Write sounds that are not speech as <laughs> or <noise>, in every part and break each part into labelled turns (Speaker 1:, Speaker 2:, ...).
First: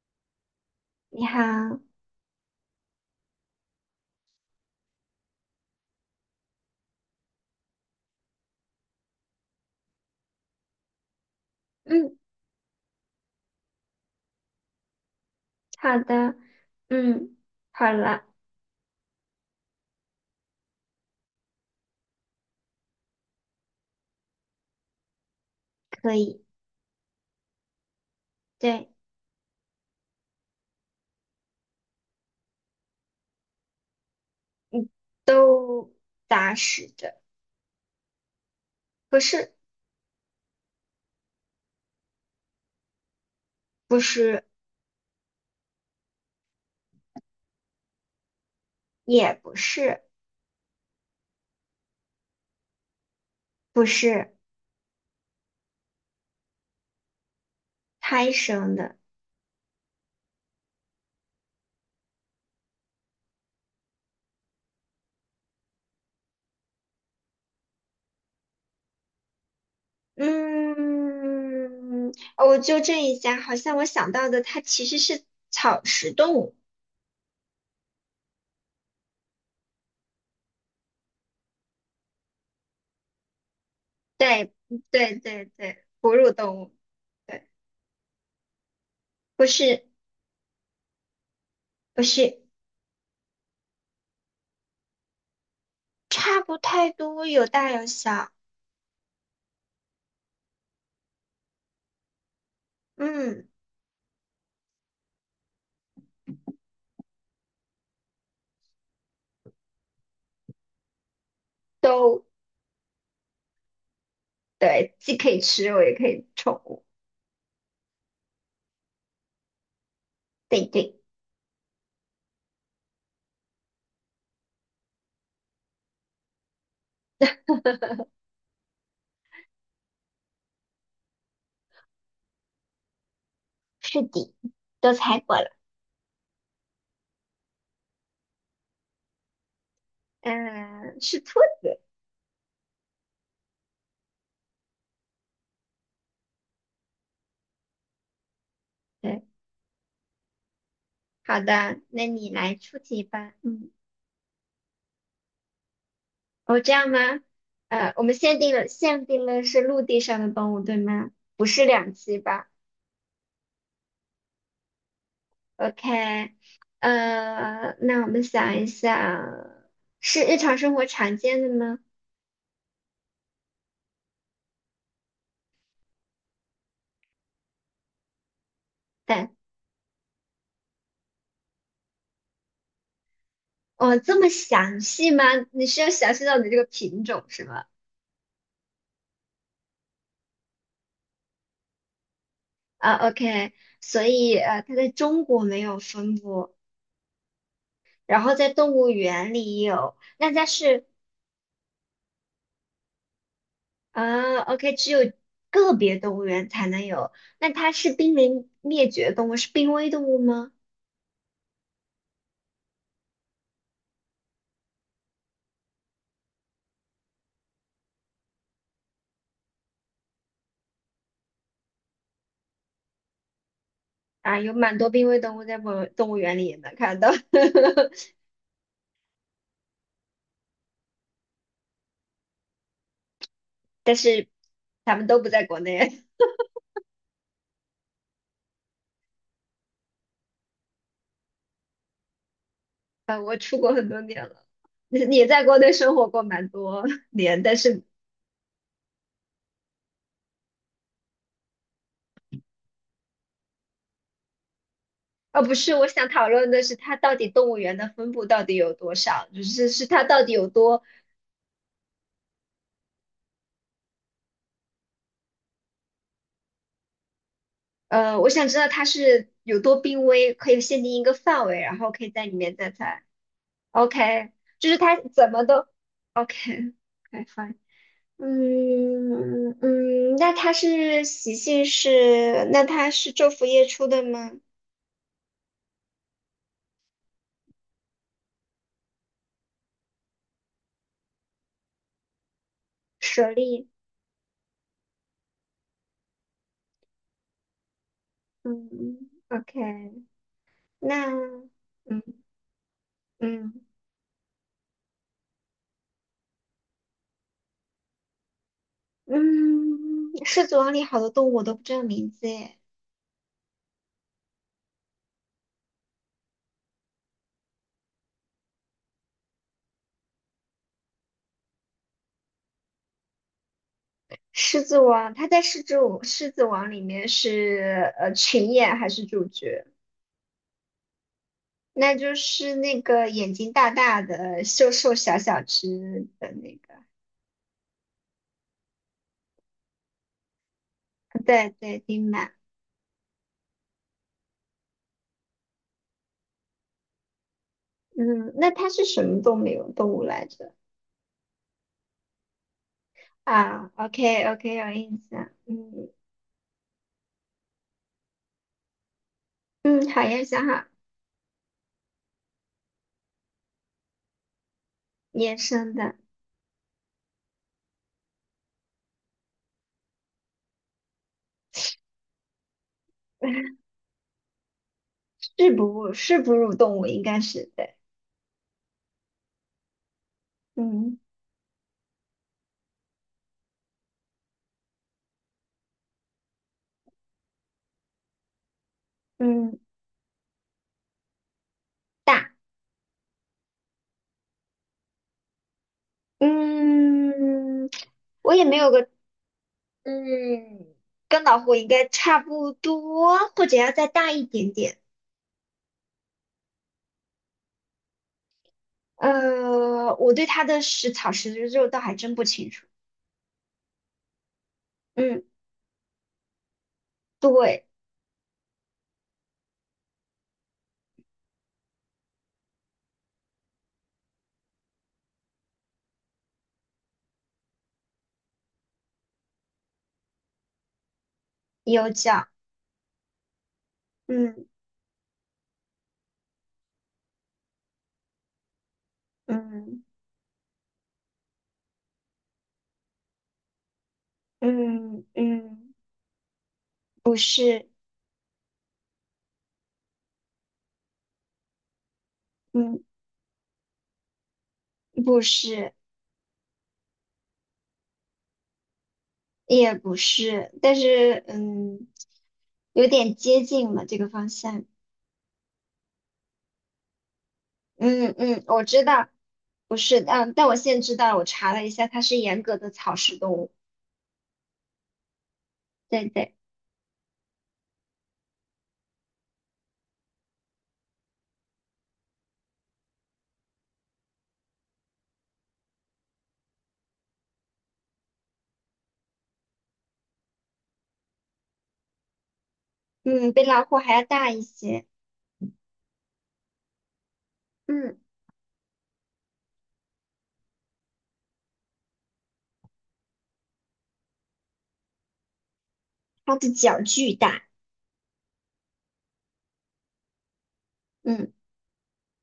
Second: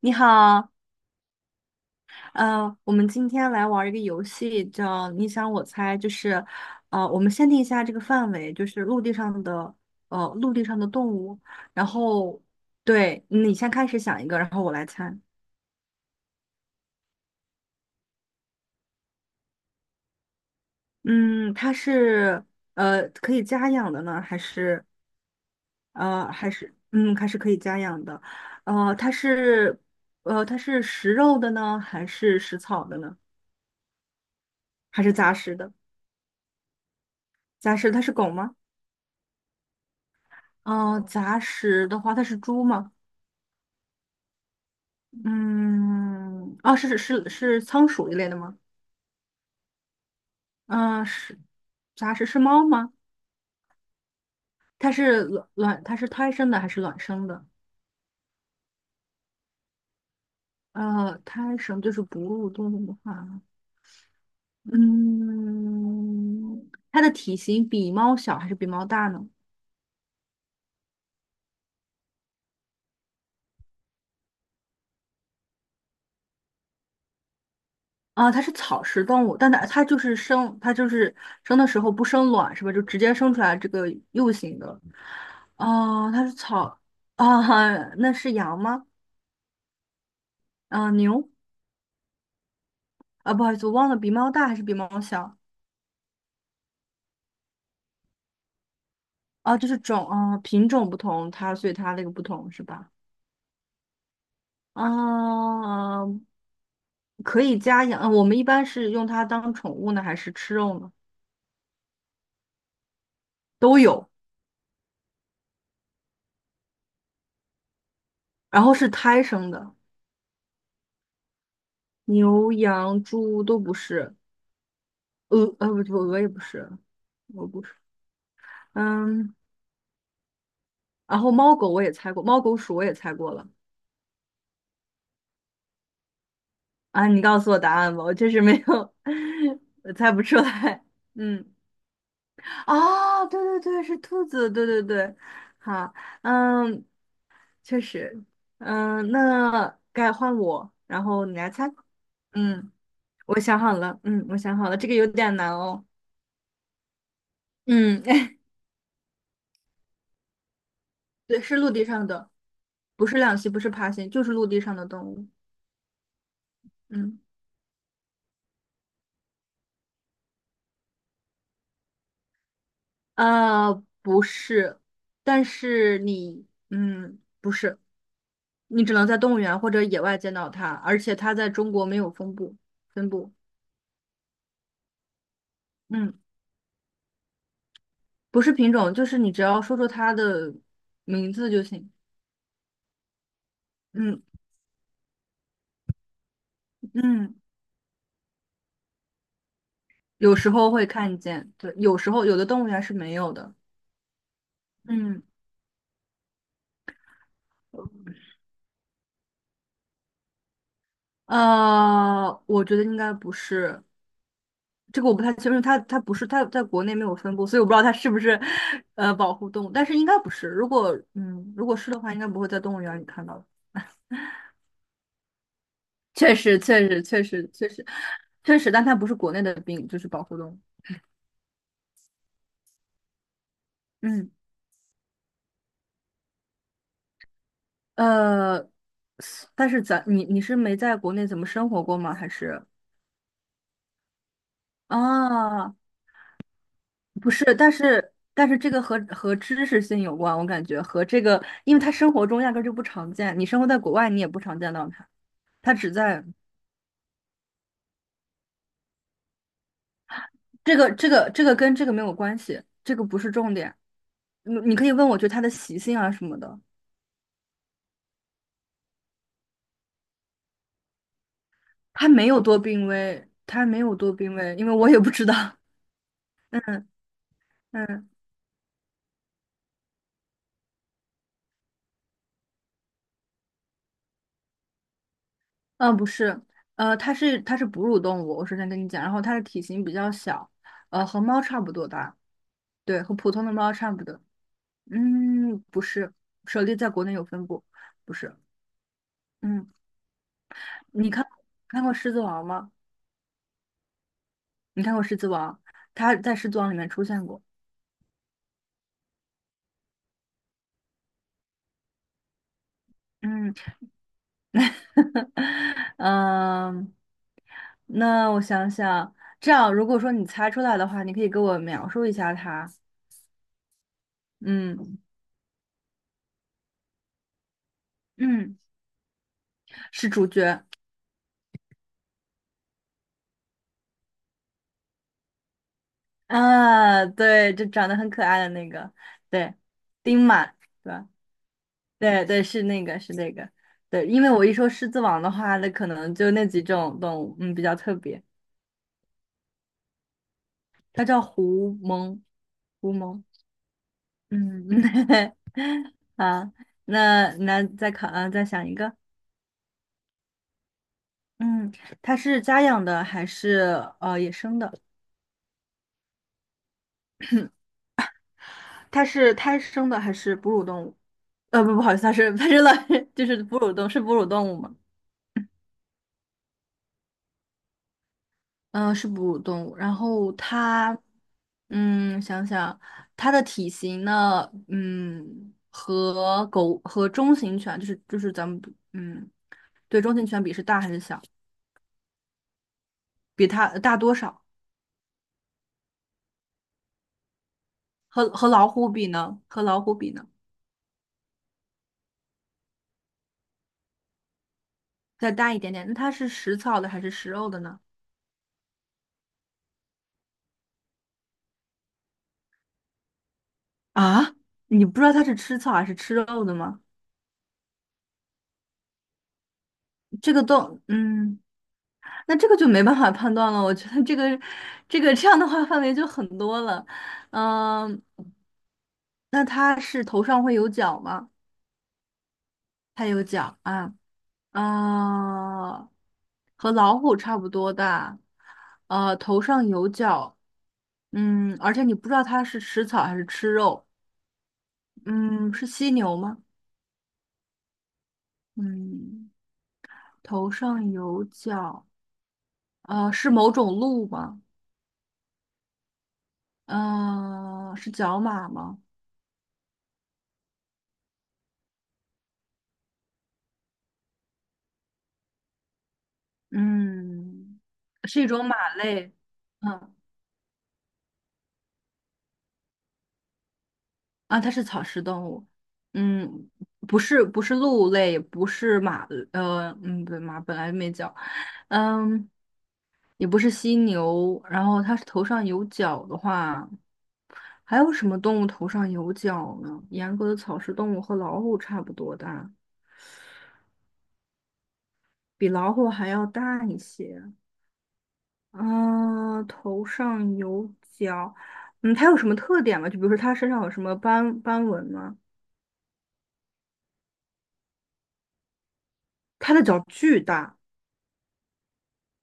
Speaker 1: 你好。
Speaker 2: 你好。
Speaker 1: 我们今天来玩儿一个游戏，叫你想我猜。我们限定一下这个范围，就是陆地上的，陆地上的动物。然
Speaker 2: 嗯。
Speaker 1: 后，对，你先开始想一个，然后我来猜。
Speaker 2: 好的。嗯。好了。
Speaker 1: 嗯，它是，可以家养的呢，
Speaker 2: 可以。
Speaker 1: 还是可以家养的。
Speaker 2: 对。
Speaker 1: 呃，它是，它是食肉的呢，还是食草的呢？
Speaker 2: 嗯。
Speaker 1: 还是杂食的？
Speaker 2: 都打死的。
Speaker 1: 杂食，它是狗吗？
Speaker 2: 不是。
Speaker 1: 杂食的话，它是猪吗？
Speaker 2: 不是。
Speaker 1: 嗯，啊，是仓鼠一类的吗？
Speaker 2: 也不是。
Speaker 1: 嗯、是杂食是猫吗？
Speaker 2: 不是
Speaker 1: 它是胎生的还是卵生的？
Speaker 2: 胎生的。
Speaker 1: 呃，胎生就是哺乳动物的话，嗯，它的体型比猫小还是比猫大呢？
Speaker 2: 嗯。哦，我纠正一下，好像我想到的它其实是草食动物。
Speaker 1: 啊，它是草食动物，但它就是生，它就是生的时候不生卵是吧？就直接生出来这个幼
Speaker 2: 对，
Speaker 1: 型的。
Speaker 2: 对对对，
Speaker 1: 哦，
Speaker 2: 哺
Speaker 1: 它
Speaker 2: 乳
Speaker 1: 是
Speaker 2: 动物。
Speaker 1: 草啊，
Speaker 2: 对。
Speaker 1: <laughs> 那是羊吗？
Speaker 2: 不是。
Speaker 1: 啊，牛
Speaker 2: 不是。
Speaker 1: 啊，不好意思，我忘了比猫大还是比猫小。
Speaker 2: 差不太多，有大有小。
Speaker 1: 啊？就是种啊，品种不同，它所以它那个不同是吧？
Speaker 2: 嗯。
Speaker 1: 啊，可以家养。呃我们一般是用它当宠物呢，还是吃肉呢？
Speaker 2: 都。
Speaker 1: 都有，
Speaker 2: 对，既可以吃肉，也可以宠物。
Speaker 1: 然后是胎生的。
Speaker 2: 对对。
Speaker 1: 牛、羊、猪都不是。呃，呃不不鹅也不是。不是。嗯，然后猫狗我也猜过，猫狗鼠我也猜过了。
Speaker 2: 是的，都猜过了。
Speaker 1: 啊，你告诉我答案吧，我确实没有，<laughs> 我猜不出来。
Speaker 2: 嗯，是兔
Speaker 1: 嗯，
Speaker 2: 子。
Speaker 1: 哦，对对对，是兔子，对对对。好。嗯，确实。嗯，
Speaker 2: 对。
Speaker 1: 那该换我，然后你
Speaker 2: 好
Speaker 1: 来猜。
Speaker 2: 的，那你来
Speaker 1: 嗯，
Speaker 2: 出题吧。
Speaker 1: 我想
Speaker 2: 嗯。
Speaker 1: 好了，嗯，我想好了，这个有点难哦。
Speaker 2: 哦，这样吗？我
Speaker 1: 嗯，
Speaker 2: 们
Speaker 1: <laughs>
Speaker 2: 限定了是陆地上的动物，对吗？
Speaker 1: 对，
Speaker 2: 不
Speaker 1: 是
Speaker 2: 是
Speaker 1: 陆地
Speaker 2: 两
Speaker 1: 上
Speaker 2: 栖
Speaker 1: 的。
Speaker 2: 吧
Speaker 1: 不是两栖，不是爬行，就是陆地上的动物。
Speaker 2: ？OK。
Speaker 1: 嗯。
Speaker 2: 那我们想一想，是日常生活常见的吗？
Speaker 1: 呃，不是。但是你，嗯，不是，你只能在
Speaker 2: 对。
Speaker 1: 动物园或者野外见到它，而且它在中国没有分布，分布。
Speaker 2: 哦，这么详细吗？你是要详
Speaker 1: 嗯，
Speaker 2: 细到你这个品种是吗？
Speaker 1: 不是品种，就是你只要说出它的名字就行。
Speaker 2: 啊，OK。所
Speaker 1: 嗯，
Speaker 2: 以它在中国没有分布，
Speaker 1: 嗯
Speaker 2: 然后在动物园里有，那
Speaker 1: 有
Speaker 2: 它
Speaker 1: 时候
Speaker 2: 是
Speaker 1: 会看见，对，有时候有的动物园是没有的。
Speaker 2: 啊，OK,只有
Speaker 1: 嗯，
Speaker 2: 个别动物园才能有。那它是濒临灭绝动物，是濒危动物吗？
Speaker 1: 呃，我觉得应该不是，这个我不太清楚。它它不是它在国内没有分布，所以我不知道它是不是呃保护动物，但是应该不是。如果如果是的话，应该不会在动物园里看到的。
Speaker 2: 啊，有蛮多濒危动物在动动物
Speaker 1: 确
Speaker 2: 园里也
Speaker 1: 实，
Speaker 2: 能
Speaker 1: 确
Speaker 2: 看
Speaker 1: 实，
Speaker 2: 到。
Speaker 1: 确实，确实，确实，但它不是国内的病，就是保护动物。
Speaker 2: <laughs> 但是
Speaker 1: 嗯，
Speaker 2: 它们都不在国内。<laughs>
Speaker 1: 呃，但是你你是没在国内怎么生活过吗？还是
Speaker 2: 啊，我出国很多年了，也在国内
Speaker 1: 啊，
Speaker 2: 生活过蛮多
Speaker 1: 不
Speaker 2: 年。
Speaker 1: 是。
Speaker 2: 但
Speaker 1: 但
Speaker 2: 是
Speaker 1: 是但是这个和知识性有关，我感觉和这个，因为它生活中压根儿就不常见，你生活在国外你也不常见到它，
Speaker 2: 哦，不是，
Speaker 1: 它
Speaker 2: 我
Speaker 1: 只
Speaker 2: 想
Speaker 1: 在。
Speaker 2: 讨论的是它到底动物园的分布到底有多少，就是它到底有
Speaker 1: 这
Speaker 2: 多。
Speaker 1: 个这个这个跟这个没有关系，这个不是重点。你可以问我，就它的习性啊什么的。
Speaker 2: 我想知道它是有多濒危，可以限定一个范围，然后可
Speaker 1: 它
Speaker 2: 以在
Speaker 1: 没
Speaker 2: 里
Speaker 1: 有
Speaker 2: 面
Speaker 1: 多
Speaker 2: 再
Speaker 1: 濒
Speaker 2: 猜。
Speaker 1: 危，它没有多
Speaker 2: OK,
Speaker 1: 濒危，因
Speaker 2: 就
Speaker 1: 为
Speaker 2: 是
Speaker 1: 我也
Speaker 2: 它
Speaker 1: 不知
Speaker 2: 怎
Speaker 1: 道。
Speaker 2: 么都
Speaker 1: <laughs> 嗯
Speaker 2: OK。OK，fine
Speaker 1: 嗯
Speaker 2: <laughs>、嗯嗯，那它是昼伏夜出的吗？
Speaker 1: 嗯，不是。呃，它是哺乳动物，我首先跟你讲，然后它的体型比较小，呃，和猫差不多大，对，和
Speaker 2: 舍
Speaker 1: 普通的
Speaker 2: 利。
Speaker 1: 猫差不多。嗯，不是，舍利在国内有分布，不是。
Speaker 2: 嗯，OK。
Speaker 1: 嗯，
Speaker 2: 那
Speaker 1: 你看看过
Speaker 2: 嗯
Speaker 1: 《狮子王》吗？
Speaker 2: 嗯。
Speaker 1: 你看过《狮子王》？它在《狮子王》里面出现过。
Speaker 2: 嗯，狮子王里好多动物我都不知道名字诶。
Speaker 1: 嗯。<laughs> 嗯，那我想想，这样如果说你猜出来的话，你可以给我描述一下它。
Speaker 2: 狮子
Speaker 1: 嗯
Speaker 2: 王，它在狮子王里面是群
Speaker 1: 嗯，
Speaker 2: 演还是主角？
Speaker 1: 是主角。
Speaker 2: 那就是那个眼睛大大的、瘦瘦小小只的那个，
Speaker 1: 啊，对，就长得很可爱的那个，对，丁满，对吧？
Speaker 2: 对对，丁
Speaker 1: 对
Speaker 2: 满。
Speaker 1: 对，是那个，是那个，对，因为我一说狮子王的话，那可能就那几种动物，嗯，比较特别。
Speaker 2: 嗯，那它是什么动物来着？
Speaker 1: 它叫狐獴，狐獴。
Speaker 2: 啊，OK OK,
Speaker 1: 嗯，
Speaker 2: 有印象。嗯
Speaker 1: <laughs> 啊，那那再考，啊，再想一个。
Speaker 2: 嗯。好呀，想好。
Speaker 1: 嗯，它是家养的还是呃野生的？
Speaker 2: 野生的。
Speaker 1: 它是胎生的还是哺乳动物？呃，不，不好意思，它是老 <laughs> 就是
Speaker 2: <laughs>
Speaker 1: 哺乳动物吗？
Speaker 2: 是哺乳动物，应该是对。
Speaker 1: 是哺乳动物。然后它，
Speaker 2: 嗯
Speaker 1: 嗯，想想它的体型呢，嗯，和狗和中型犬就是咱们嗯，
Speaker 2: 嗯。
Speaker 1: 对中型犬比是大还是小？
Speaker 2: 大。
Speaker 1: 比它大多少？
Speaker 2: 嗯，我也没有个，
Speaker 1: 和老虎比呢？
Speaker 2: 嗯，跟老虎应该差不多，或者要再大一点点。
Speaker 1: 再大一点点。那它是食草的还是食肉的呢？
Speaker 2: 我对它的食草食肉倒还真不清楚。
Speaker 1: 啊，你不知道
Speaker 2: 嗯，
Speaker 1: 它是吃草还是吃肉的吗？
Speaker 2: 对，
Speaker 1: 这个都，嗯，那这个就没办法判断了。我觉得这个，这个这样的话范围就很多了。嗯，那它是头上会有角吗？
Speaker 2: 有角。
Speaker 1: 它有角啊，
Speaker 2: 嗯
Speaker 1: 啊，和老虎差不多大，呃，头上
Speaker 2: 嗯
Speaker 1: 有角，嗯，而且你不知道它是吃草还是吃肉。
Speaker 2: 嗯
Speaker 1: 嗯，是
Speaker 2: 嗯。
Speaker 1: 犀牛吗？
Speaker 2: 不是。
Speaker 1: 嗯，头上有角。
Speaker 2: 嗯
Speaker 1: 呃，是某种鹿吗？
Speaker 2: 不是，
Speaker 1: 呃，是角马吗？
Speaker 2: 也不是，但是有点接近了这个方向。
Speaker 1: 嗯，
Speaker 2: 嗯
Speaker 1: 是一
Speaker 2: 嗯，
Speaker 1: 种
Speaker 2: 我
Speaker 1: 马
Speaker 2: 知道。
Speaker 1: 类。
Speaker 2: 不
Speaker 1: 嗯，
Speaker 2: 是。嗯，但我现在知道了，我查了一下，它是严格的草食动物。
Speaker 1: 啊，它是草食动物。
Speaker 2: 对对。
Speaker 1: 嗯，不是，不是鹿类，也不是马，呃，嗯，对，马本来没角。嗯，也不是犀牛。然后它是头上有角的话，还有什么动物头上有角呢？严格的草食动物和老虎差不多大，
Speaker 2: 嗯，比老虎还要大一些。
Speaker 1: 比老虎还要大一些。
Speaker 2: 嗯，
Speaker 1: 啊，头上有角。嗯，它有什么特点吗？就比如说它身上有什么斑纹吗？
Speaker 2: 它的脚巨大。
Speaker 1: 它的脚巨大。
Speaker 2: 嗯，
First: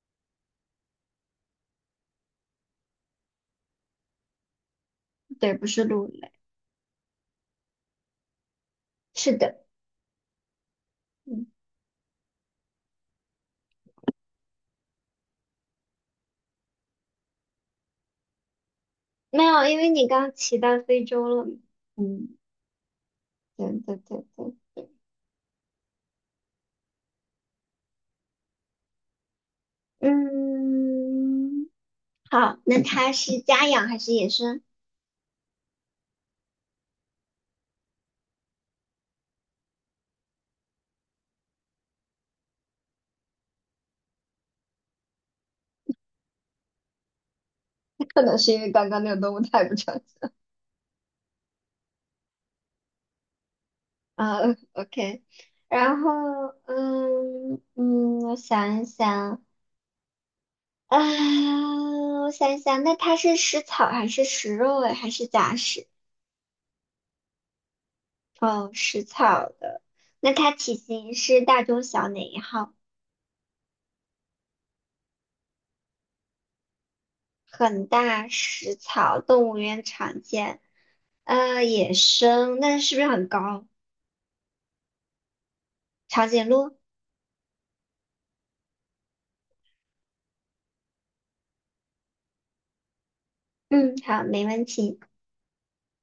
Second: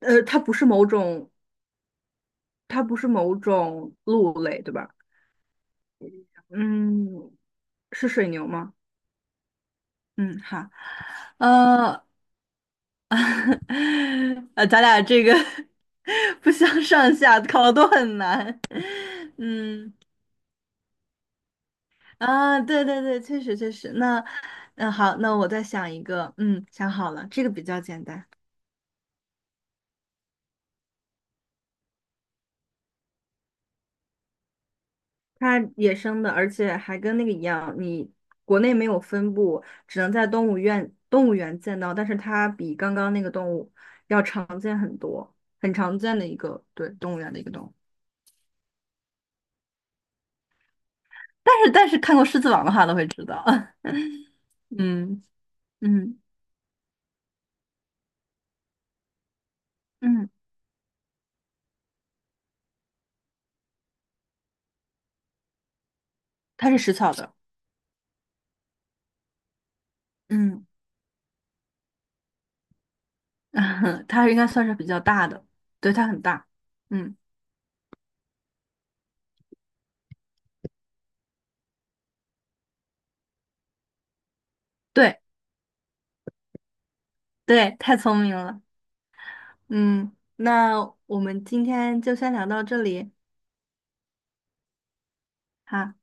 Speaker 1: 呃，它不是某种，它不是某种鹿类，对吧？
Speaker 2: 对，不是鹿类。
Speaker 1: 嗯，是水牛吗？
Speaker 2: 是的。
Speaker 1: 嗯，好，
Speaker 2: 嗯，
Speaker 1: 呃，<laughs> 呃，咱俩这个 <laughs> 不相上下，考的都很难。<laughs>
Speaker 2: 没有，因为
Speaker 1: 嗯，
Speaker 2: 你刚骑到非洲了嘛。嗯，
Speaker 1: 啊，对对对，确实
Speaker 2: 对
Speaker 1: 确实。
Speaker 2: 对对
Speaker 1: 那，
Speaker 2: 对。
Speaker 1: 嗯，好，那我再想一个，嗯，想好了，这个比较简单。
Speaker 2: 嗯，好。那它是家养还是野生？
Speaker 1: 它野生的，而且还跟那个一样，你国内没有分布，只能在动物园见到，但是它比刚刚那个动物要常见很多，很常见的一个，对，动物园的一个动物。
Speaker 2: 可能是因为刚刚那个动物太不常见。
Speaker 1: 但是看过《狮子王》的话都会知道。
Speaker 2: 啊
Speaker 1: <laughs>
Speaker 2: ，OK。
Speaker 1: 嗯，
Speaker 2: 然后。
Speaker 1: 嗯
Speaker 2: 嗯嗯，我想一想。
Speaker 1: 嗯，
Speaker 2: 啊，我想一想。那它是食草还是食肉类还是杂食？
Speaker 1: 它是食草的。
Speaker 2: 哦，食草的。那它
Speaker 1: 嗯，
Speaker 2: 体型是大中小哪一号？
Speaker 1: <laughs> 它应该算是比较大的，对，它很大。嗯，
Speaker 2: 很大，食草，动物园常见。野生，那是不是很高？
Speaker 1: 对
Speaker 2: 长颈鹿？
Speaker 1: 对，太聪明了。嗯，那我们今天就先聊到这里。
Speaker 2: 嗯，好，没问题。
Speaker 1: 好。